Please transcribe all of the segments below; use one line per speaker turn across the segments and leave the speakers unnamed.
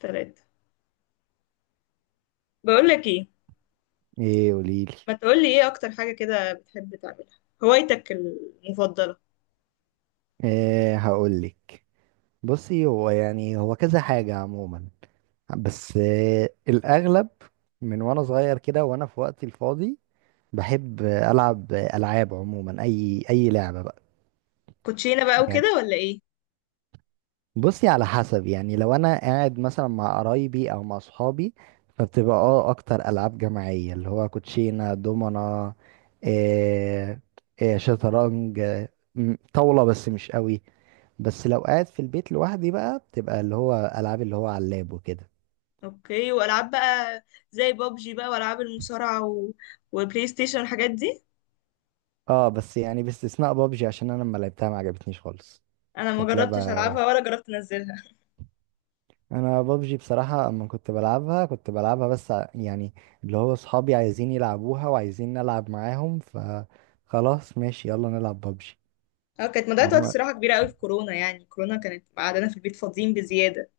ثلاثة. بقول لك ايه؟
ايه؟ قوليلي.
ما تقول لي ايه اكتر حاجة كده بتحب تعملها؟ هوايتك المفضلة؟
ايه هقولك. بصي، هو هو كذا حاجة عموما، بس إيه الأغلب، من وأنا صغير كده وأنا في وقتي الفاضي بحب ألعب ألعاب عموما. أي لعبة بقى.
كوتشينة بقى
يعني
وكده ولا ايه؟
بصي، على حسب، يعني لو أنا قاعد مثلا مع قرايبي أو مع صحابي، فبتبقى أكتر ألعاب جماعية اللي هو كوتشينة، دومنا، إيه، إيه، شطرنج، إيه، طاولة بس مش قوي. بس لو قاعد في البيت لوحدي بقى بتبقى اللي هو العاب اللي هو على اللاب وكده.
اوكي، والعاب بقى زي بابجي بقى والعاب المصارعة وبلاي ستيشن والحاجات دي.
اه، بس يعني باستثناء بابجي، عشان انا لما لعبتها ما عجبتنيش خالص.
انا ما
كانت لعبة
جربتش العبها
وحشة.
ولا جربت انزلها.
انا بابجي بصراحة اما كنت بلعبها كنت بلعبها بس يعني اللي هو صحابي عايزين يلعبوها وعايزين نلعب معاهم، فخلاص ماشي يلا نلعب بابجي.
اه، كانت مضيعة وقت
انما،
صراحة كبيرة قوي في كورونا، يعني كورونا كانت قعدنا في البيت فاضيين بزيادة.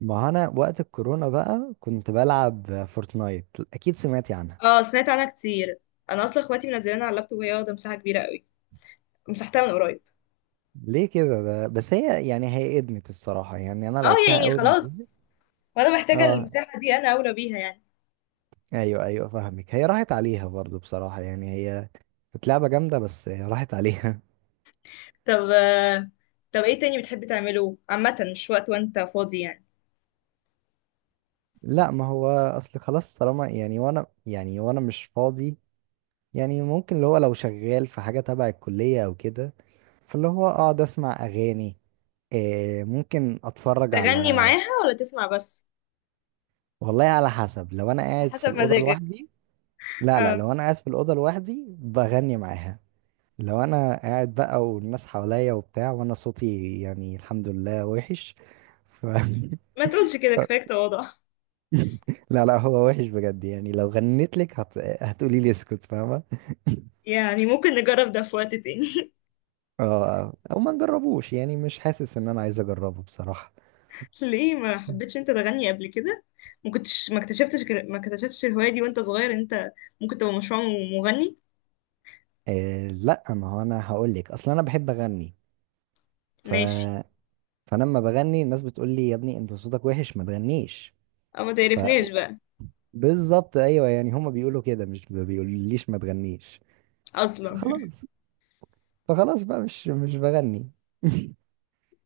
ما انا وقت الكورونا بقى كنت بلعب فورتنايت. اكيد سمعتي عنها.
اه سمعت عنها كتير. انا اصلا اخواتي منزلينها على اللابتوب، وهي واخدة مساحة كبيرة قوي، مسحتها من قريب.
ليه كده؟ ده بس هي هي ادمت الصراحة، يعني انا
اه
لعبتها
يعني
اول ما
خلاص،
نزلت.
وانا محتاجة
اه،
المساحة دي، انا اولى بيها يعني.
ايوه ايوه فاهمك. هي راحت عليها برضو بصراحة، يعني هي كانت لعبة جامدة بس هي راحت عليها.
طب آه، طب ايه تاني بتحب تعمله عامة مش وقت وانت فاضي يعني؟
لا، ما هو اصل خلاص، طالما وانا مش فاضي، يعني ممكن اللي هو لو شغال في حاجة تبع الكلية او كده، فاللي هو اقعد اسمع اغاني، إيه، ممكن اتفرج
تغني
على.
معاها ولا تسمع بس؟
والله على حسب، لو انا قاعد في
حسب
الأوضة
مزاجك.
لوحدي. لا لا،
اه
لو انا قاعد في الأوضة لوحدي بغني معاها. لو انا قاعد بقى والناس حواليا وبتاع، وانا صوتي يعني الحمد لله وحش، ف
ما تقولش كده، كفاية تواضع.
لا لا، هو وحش بجد، يعني لو غنيت لك هتقولي لي اسكت، فاهمه.
يعني ممكن نجرب ده في وقت تاني.
اه، او ما نجربوش، يعني مش حاسس ان انا عايز اجربه بصراحه.
ليه ما حبيتش انت تغني قبل كده؟ ما كنتش ما اكتشفتش الهواية دي وانت صغير؟ انت ممكن تبقى مشروع مغني.
آه لا، ما هو انا هقول لك اصلا انا بحب اغني، ف،
ماشي.
فلما بغني الناس بتقول لي يا ابني انت صوتك وحش ما تغنيش،
او ما
ف،
تعرفناش بقى.
بالظبط ايوه، يعني هما بيقولوا كده، مش ما بيقوليش ما تغنيش.
اصلا.
فخلاص، فخلاص بقى مش بغني.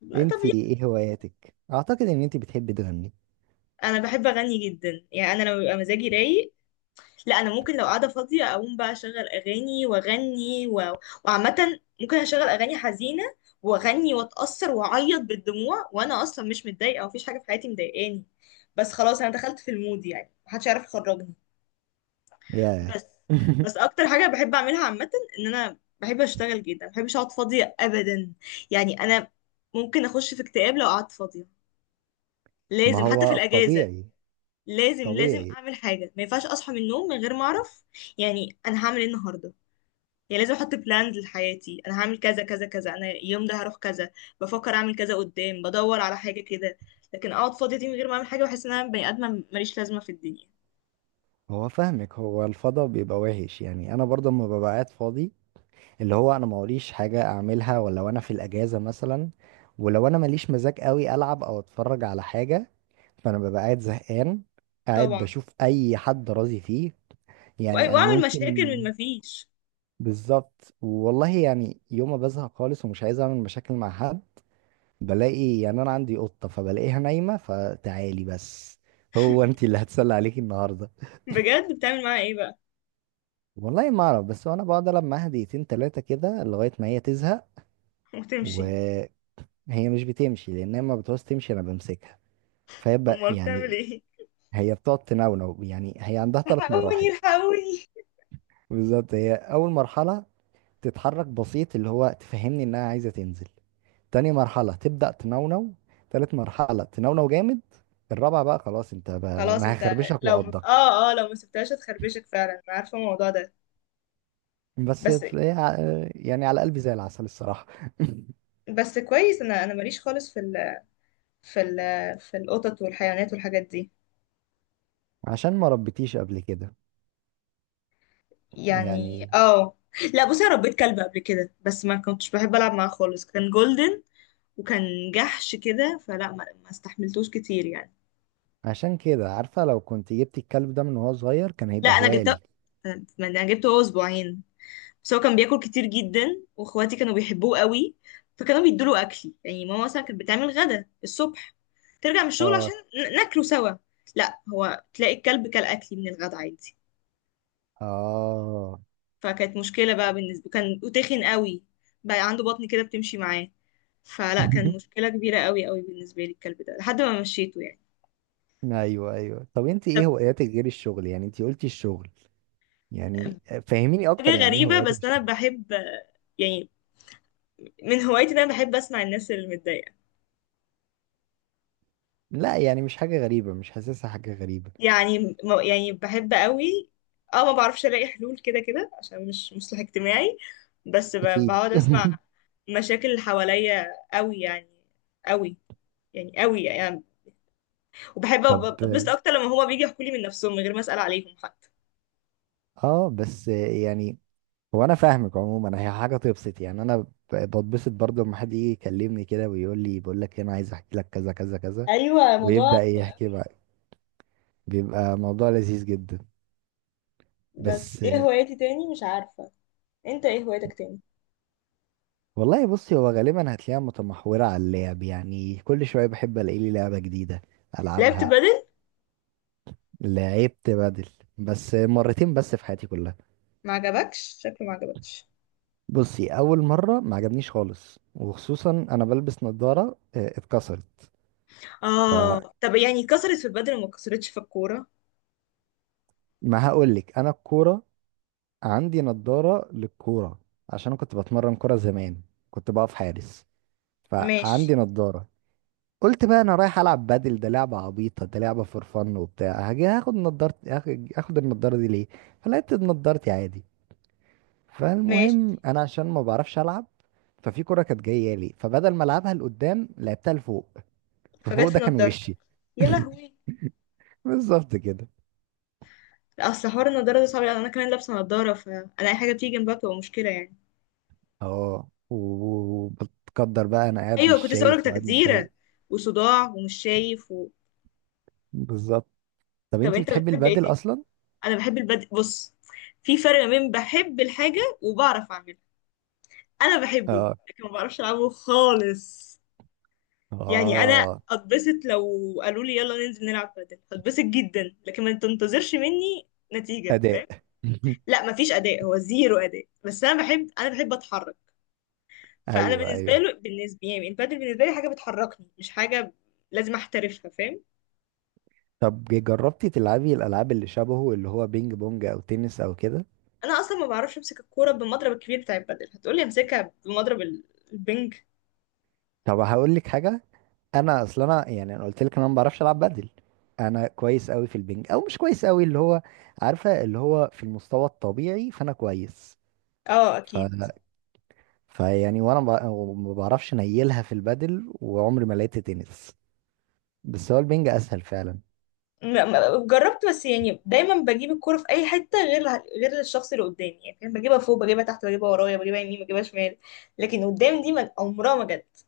لا طب
انت
يلا.
ايه هواياتك؟ اعتقد ان انت بتحبي تغني.
انا بحب اغني جدا، يعني انا لما بيبقى مزاجي رايق، لا انا ممكن لو قاعده فاضيه اقوم بقى اشغل اغاني واغني وعامه ممكن اشغل اغاني حزينه واغني واتاثر واعيط بالدموع، وانا اصلا مش متضايقه ومفيش حاجه في حياتي مضايقاني، بس خلاص انا دخلت في المود، يعني محدش يعرف يخرجني.
ياه.
بس بس اكتر حاجه بحب اعملها عامه ان انا بحب اشتغل جدا، ما بحبش اقعد فاضيه ابدا. يعني انا ممكن اخش في اكتئاب لو قعدت فاضيه.
ما
لازم حتى في
هو
الاجازه
طبيعي.
لازم، لازم
طبيعي.
اعمل حاجه. ما ينفعش اصحى من النوم من غير ما اعرف يعني انا هعمل ايه النهارده. يعني لازم احط بلانز لحياتي، انا هعمل كذا كذا كذا، انا اليوم ده هروح كذا، بفكر اعمل كذا قدام، بدور على حاجه كده. لكن اقعد فاضيه دي من غير ما اعمل حاجه، بحس ان انا بني ادمه ماليش لازمه في الدنيا.
هو فاهمك، هو الفضا بيبقى وحش، يعني انا برضه لما ببقى قاعد فاضي، اللي هو انا موريش حاجه اعملها ولا وانا في الاجازه مثلا، ولو انا ماليش مزاج قوي العب او اتفرج على حاجه، فانا ببقى قاعد زهقان، قاعد
طبعا.
بشوف اي حد راضي فيه، يعني انا
واعمل مشاكل
ممكن.
من ما فيش.
بالظبط والله، يعني يوم ما بزهق خالص ومش عايز اعمل مشاكل مع حد، بلاقي يعني انا عندي قطه فبلاقيها نايمه، فتعالي بس، هو انت اللي هتسلى عليكي النهارده.
بجد بتعمل معاها ايه بقى؟
والله ما اعرف، بس انا بقعد العب معاها دقيقتين تلاتة كده لغاية ما هي تزهق.
وتمشي.
وهي مش بتمشي، لان هي ما بتعوز تمشي، انا بمسكها،
امال بتعمل
يعني
ايه؟
هي بتقعد تنونو، يعني هي عندها ثلاث
الحقوني
مراحل.
الحقوني.
بالظبط، هي اول مرحلة تتحرك بسيط اللي هو تفهمني انها عايزة تنزل، تاني مرحلة تبدأ تنونو، تالت مرحلة تنونو جامد، الرابعة بقى خلاص انت بقى
خلاص
انا
انت،
هخربشك
لو،
وعضك.
اه اه لو ما سبتهاش هتخربشك فعلا، انا عارفه الموضوع ده.
بس
بس.
هي ع- يعني على قلبي زي العسل الصراحة.
بس كويس، انا ماليش خالص في ال في ال في القطط والحيوانات والحاجات دي.
عشان ما ربيتيش قبل كده
يعني
يعني.
اه. لا بصي انا ربيت كلب قبل كده بس ما كنتش بحب العب معاه خالص. كان جولدن وكان جحش كده، فلا ما استحملتوش كتير يعني.
عشان كده عارفة لو كنت جبت الكلب ده من وهو صغير كان
لا
هيبقى
انا
هواية
جبته،
ليك.
ما انا جبته هو اسبوعين. بس هو كان بياكل كتير جدا، واخواتي كانوا بيحبوه قوي فكانوا بيدوله اكلي، يعني ماما مثلا كانت بتعمل غدا الصبح ترجع من الشغل عشان
اه
ناكله سوا. لا هو تلاقي الكلب كل اكلي من الغدا عادي.
اه.
فكانت مشكلة بقى بالنسبة، كان وتخن قوي، بقى عنده بطن كده بتمشي معاه. فلا كان مشكلة كبيرة قوي قوي بالنسبة لي الكلب ده، لحد ما مشيته يعني.
ايوه ايوه، طب انت ايه
طب.
هواياتك غير الشغل؟ يعني انت قلتي الشغل، يعني فهميني اكتر،
حاجة
يعني ايه
غريبة،
هواياتك؟
بس أنا
الشغل؟
بحب يعني من هوايتي إن أنا بحب أسمع الناس اللي متضايقة.
لا يعني مش حاجة غريبة، مش حاسسها حاجة غريبة.
يعني بحب قوي، اه، ما بعرفش ألاقي حلول كده، كده عشان مش مصلح اجتماعي، بس
اكيد.
بقعد أسمع مشاكل اللي حواليا قوي يعني، قوي يعني، قوي يعني.
طب
بتبسط اكتر لما هما بيجي يحكوا لي من نفسهم من غير ما اسال عليهم حتى.
اه، بس يعني هو انا فاهمك عموما، هي حاجة تبسط، يعني بتبسط برضه لما حد يجي يكلمني كده ويقول لي بقول لك انا عايز احكي لك كذا كذا كذا،
ايوه موضوع.
ويبدأ يحكي بقى، بيبقى موضوع لذيذ جدا.
بس
بس
ايه هوايتي تاني مش عارفه. انت ايه هوايتك تاني؟
والله بصي، هو غالبا هتلاقيها متمحورة على اللعب، يعني كل شوية بحب الاقي لي لعبة جديدة
لعبت
العبها.
بدل.
لعبت بدل، بس مرتين بس في حياتي كلها.
ما عجبكش شكله؟ ما عجبكش.
بصي، اول مرة ما عجبنيش خالص، وخصوصا انا بلبس نظارة، آه، اتكسرت.
اه
فما،
طب يعني كسرت في البدل وما كسرتش في الكوره؟
هقولك انا الكورة، عندي نظارة للكورة، عشان انا كنت بتمرن كورة زمان، كنت بقف حارس،
ماشي.
فعندي نظارة. قلت بقى انا رايح العب بادل، ده لعبه عبيطه، ده لعبه فور فن وبتاع، هاجي هاخد نضارتي، هاخد النضاره دي ليه؟ فلقيت نضارتي عادي.
ماشي.
فالمهم انا عشان ما بعرفش العب، ففي كره كانت جايه لي، فبدل ما العبها لقدام لعبتها لفوق. ففوق
فجت
ده
في
كان
نضارتك؟
وشي.
يا لهوي.
بالظبط كده.
لا اصل حوار النضاره ده صعب، لأن انا كمان لابسه نضاره، فانا اي حاجه تيجي جنبها بتبقى مشكله يعني.
اه و- وبتقدر بقى انا قاعد مش
ايوه كنت لسه هقولك
شايف وقاعد
تجزيره
متضايق.
وصداع ومش شايف و...
بالظبط. طب
طب
انت
انت
بتحبي
بتحب
البادل
ايه؟
اصلا؟
انا بحب البدء. بص، في فرق ما بين بحب الحاجه وبعرف اعملها. انا بحبه
اه
لكن ما بعرفش العبه خالص. يعني انا
اه.
اتبسط لو قالوا لي يلا ننزل نلعب بادل، هتبسط جدا، لكن ما تنتظرش مني نتيجه،
اداء.
فاهم؟ لا ما فيش اداء، هو زيرو اداء، بس انا بحب، انا بحب اتحرك. فانا
ايوه
بالنسبه
ايوه،
له بالنسبه يعني البادل بالنسبه لي حاجه بتحركني، مش حاجه لازم احترفها، فاهم؟
طب جربتي تلعبي الالعاب اللي شبهه اللي هو بينج بونج او تنس او كده؟
انا اصلا ما بعرفش امسك الكوره بالمضرب الكبير بتاع البادل، هتقولي امسكها بمضرب البنج؟
طب هقول لك حاجه، انا قلت لك انا ما بعرفش العب بدل. انا كويس قوي في البينج، او مش كويس قوي اللي هو، عارفه اللي هو في المستوى الطبيعي، فانا كويس،
اه
ف،
اكيد.
فيعني وانا ب- ما بعرفش نيلها في البدل، وعمري ما لقيت تنس، بس هو البينج اسهل فعلا.
جربت بس يعني دايما بجيب الكرة في اي حتة غير الشخص اللي قدامي، يعني فاهم؟ بجيبها فوق، بجيبها تحت، بجيبها ورايا، بجيبها يمين، بجيبها شمال، لكن قدام دي عمرها ما جت.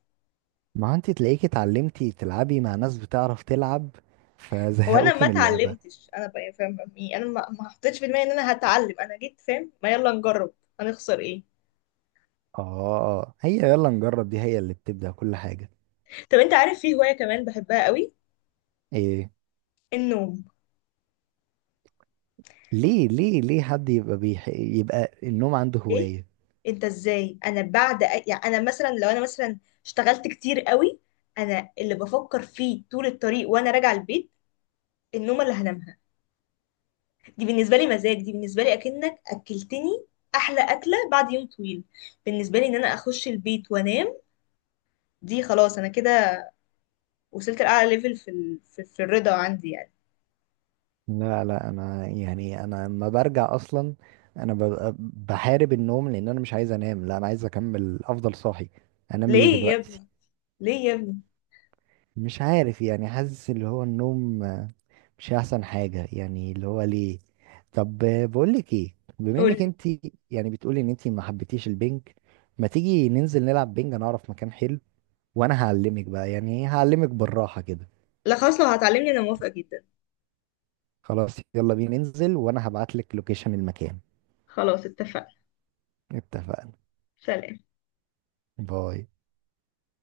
ما هو انت تلاقيكي اتعلمتي تلعبي مع ناس بتعرف تلعب،
وانا
فزهقوكي
ما
من اللعبه.
اتعلمتش انا بقى فاهم، يعني انا ما حطيتش في دماغي ان انا هتعلم، انا جيت فاهم ما يلا نجرب، هنخسر ايه.
اه، هي يلا نجرب دي هي اللي بتبدأ كل حاجة.
طب انت عارف في هواية كمان بحبها قوي؟
ايه؟
النوم.
ليه حد يبقى يبقى النوم عنده
ايه
هواية؟
انت ازاي؟ انا بعد يعني انا مثلا، لو انا مثلا اشتغلت كتير قوي، انا اللي بفكر فيه طول الطريق وانا راجعه البيت النوم اللي هنام. دي بالنسبة لي مزاج، دي بالنسبة لي أكنك أكلتني أحلى أكلة بعد يوم طويل. بالنسبة لي إن أنا أخش البيت وأنام دي خلاص، أنا كده وصلت لأعلى ليفل في, في, في الرضا عندي يعني.
لا لا، انا يعني انا لما برجع اصلا انا ببقى بحارب النوم، لان انا مش عايز انام، لا انا عايز اكمل افضل صاحي، انام ليه
ليه يا
دلوقتي؟
ابني، ليه يا ابني؟
مش عارف، يعني حاسس اللي هو النوم، آه، مش احسن حاجة، يعني اللي هو ليه. طب آه، بقولك ايه، بما انك
قولي.
انت، يعني بتقولي ان انت ما حبيتيش البنك، ما تيجي ننزل نلعب بنج؟ انا اعرف مكان حلو، وانا هعلمك بقى، يعني ايه، هعلمك بالراحة كده.
لا خلاص لو هتعلمني أنا موافقة جدا.
خلاص يلا بينا ننزل، وانا هبعت لك لوكيشن المكان.
خلاص اتفقنا.
اتفقنا.
سلام.
باي.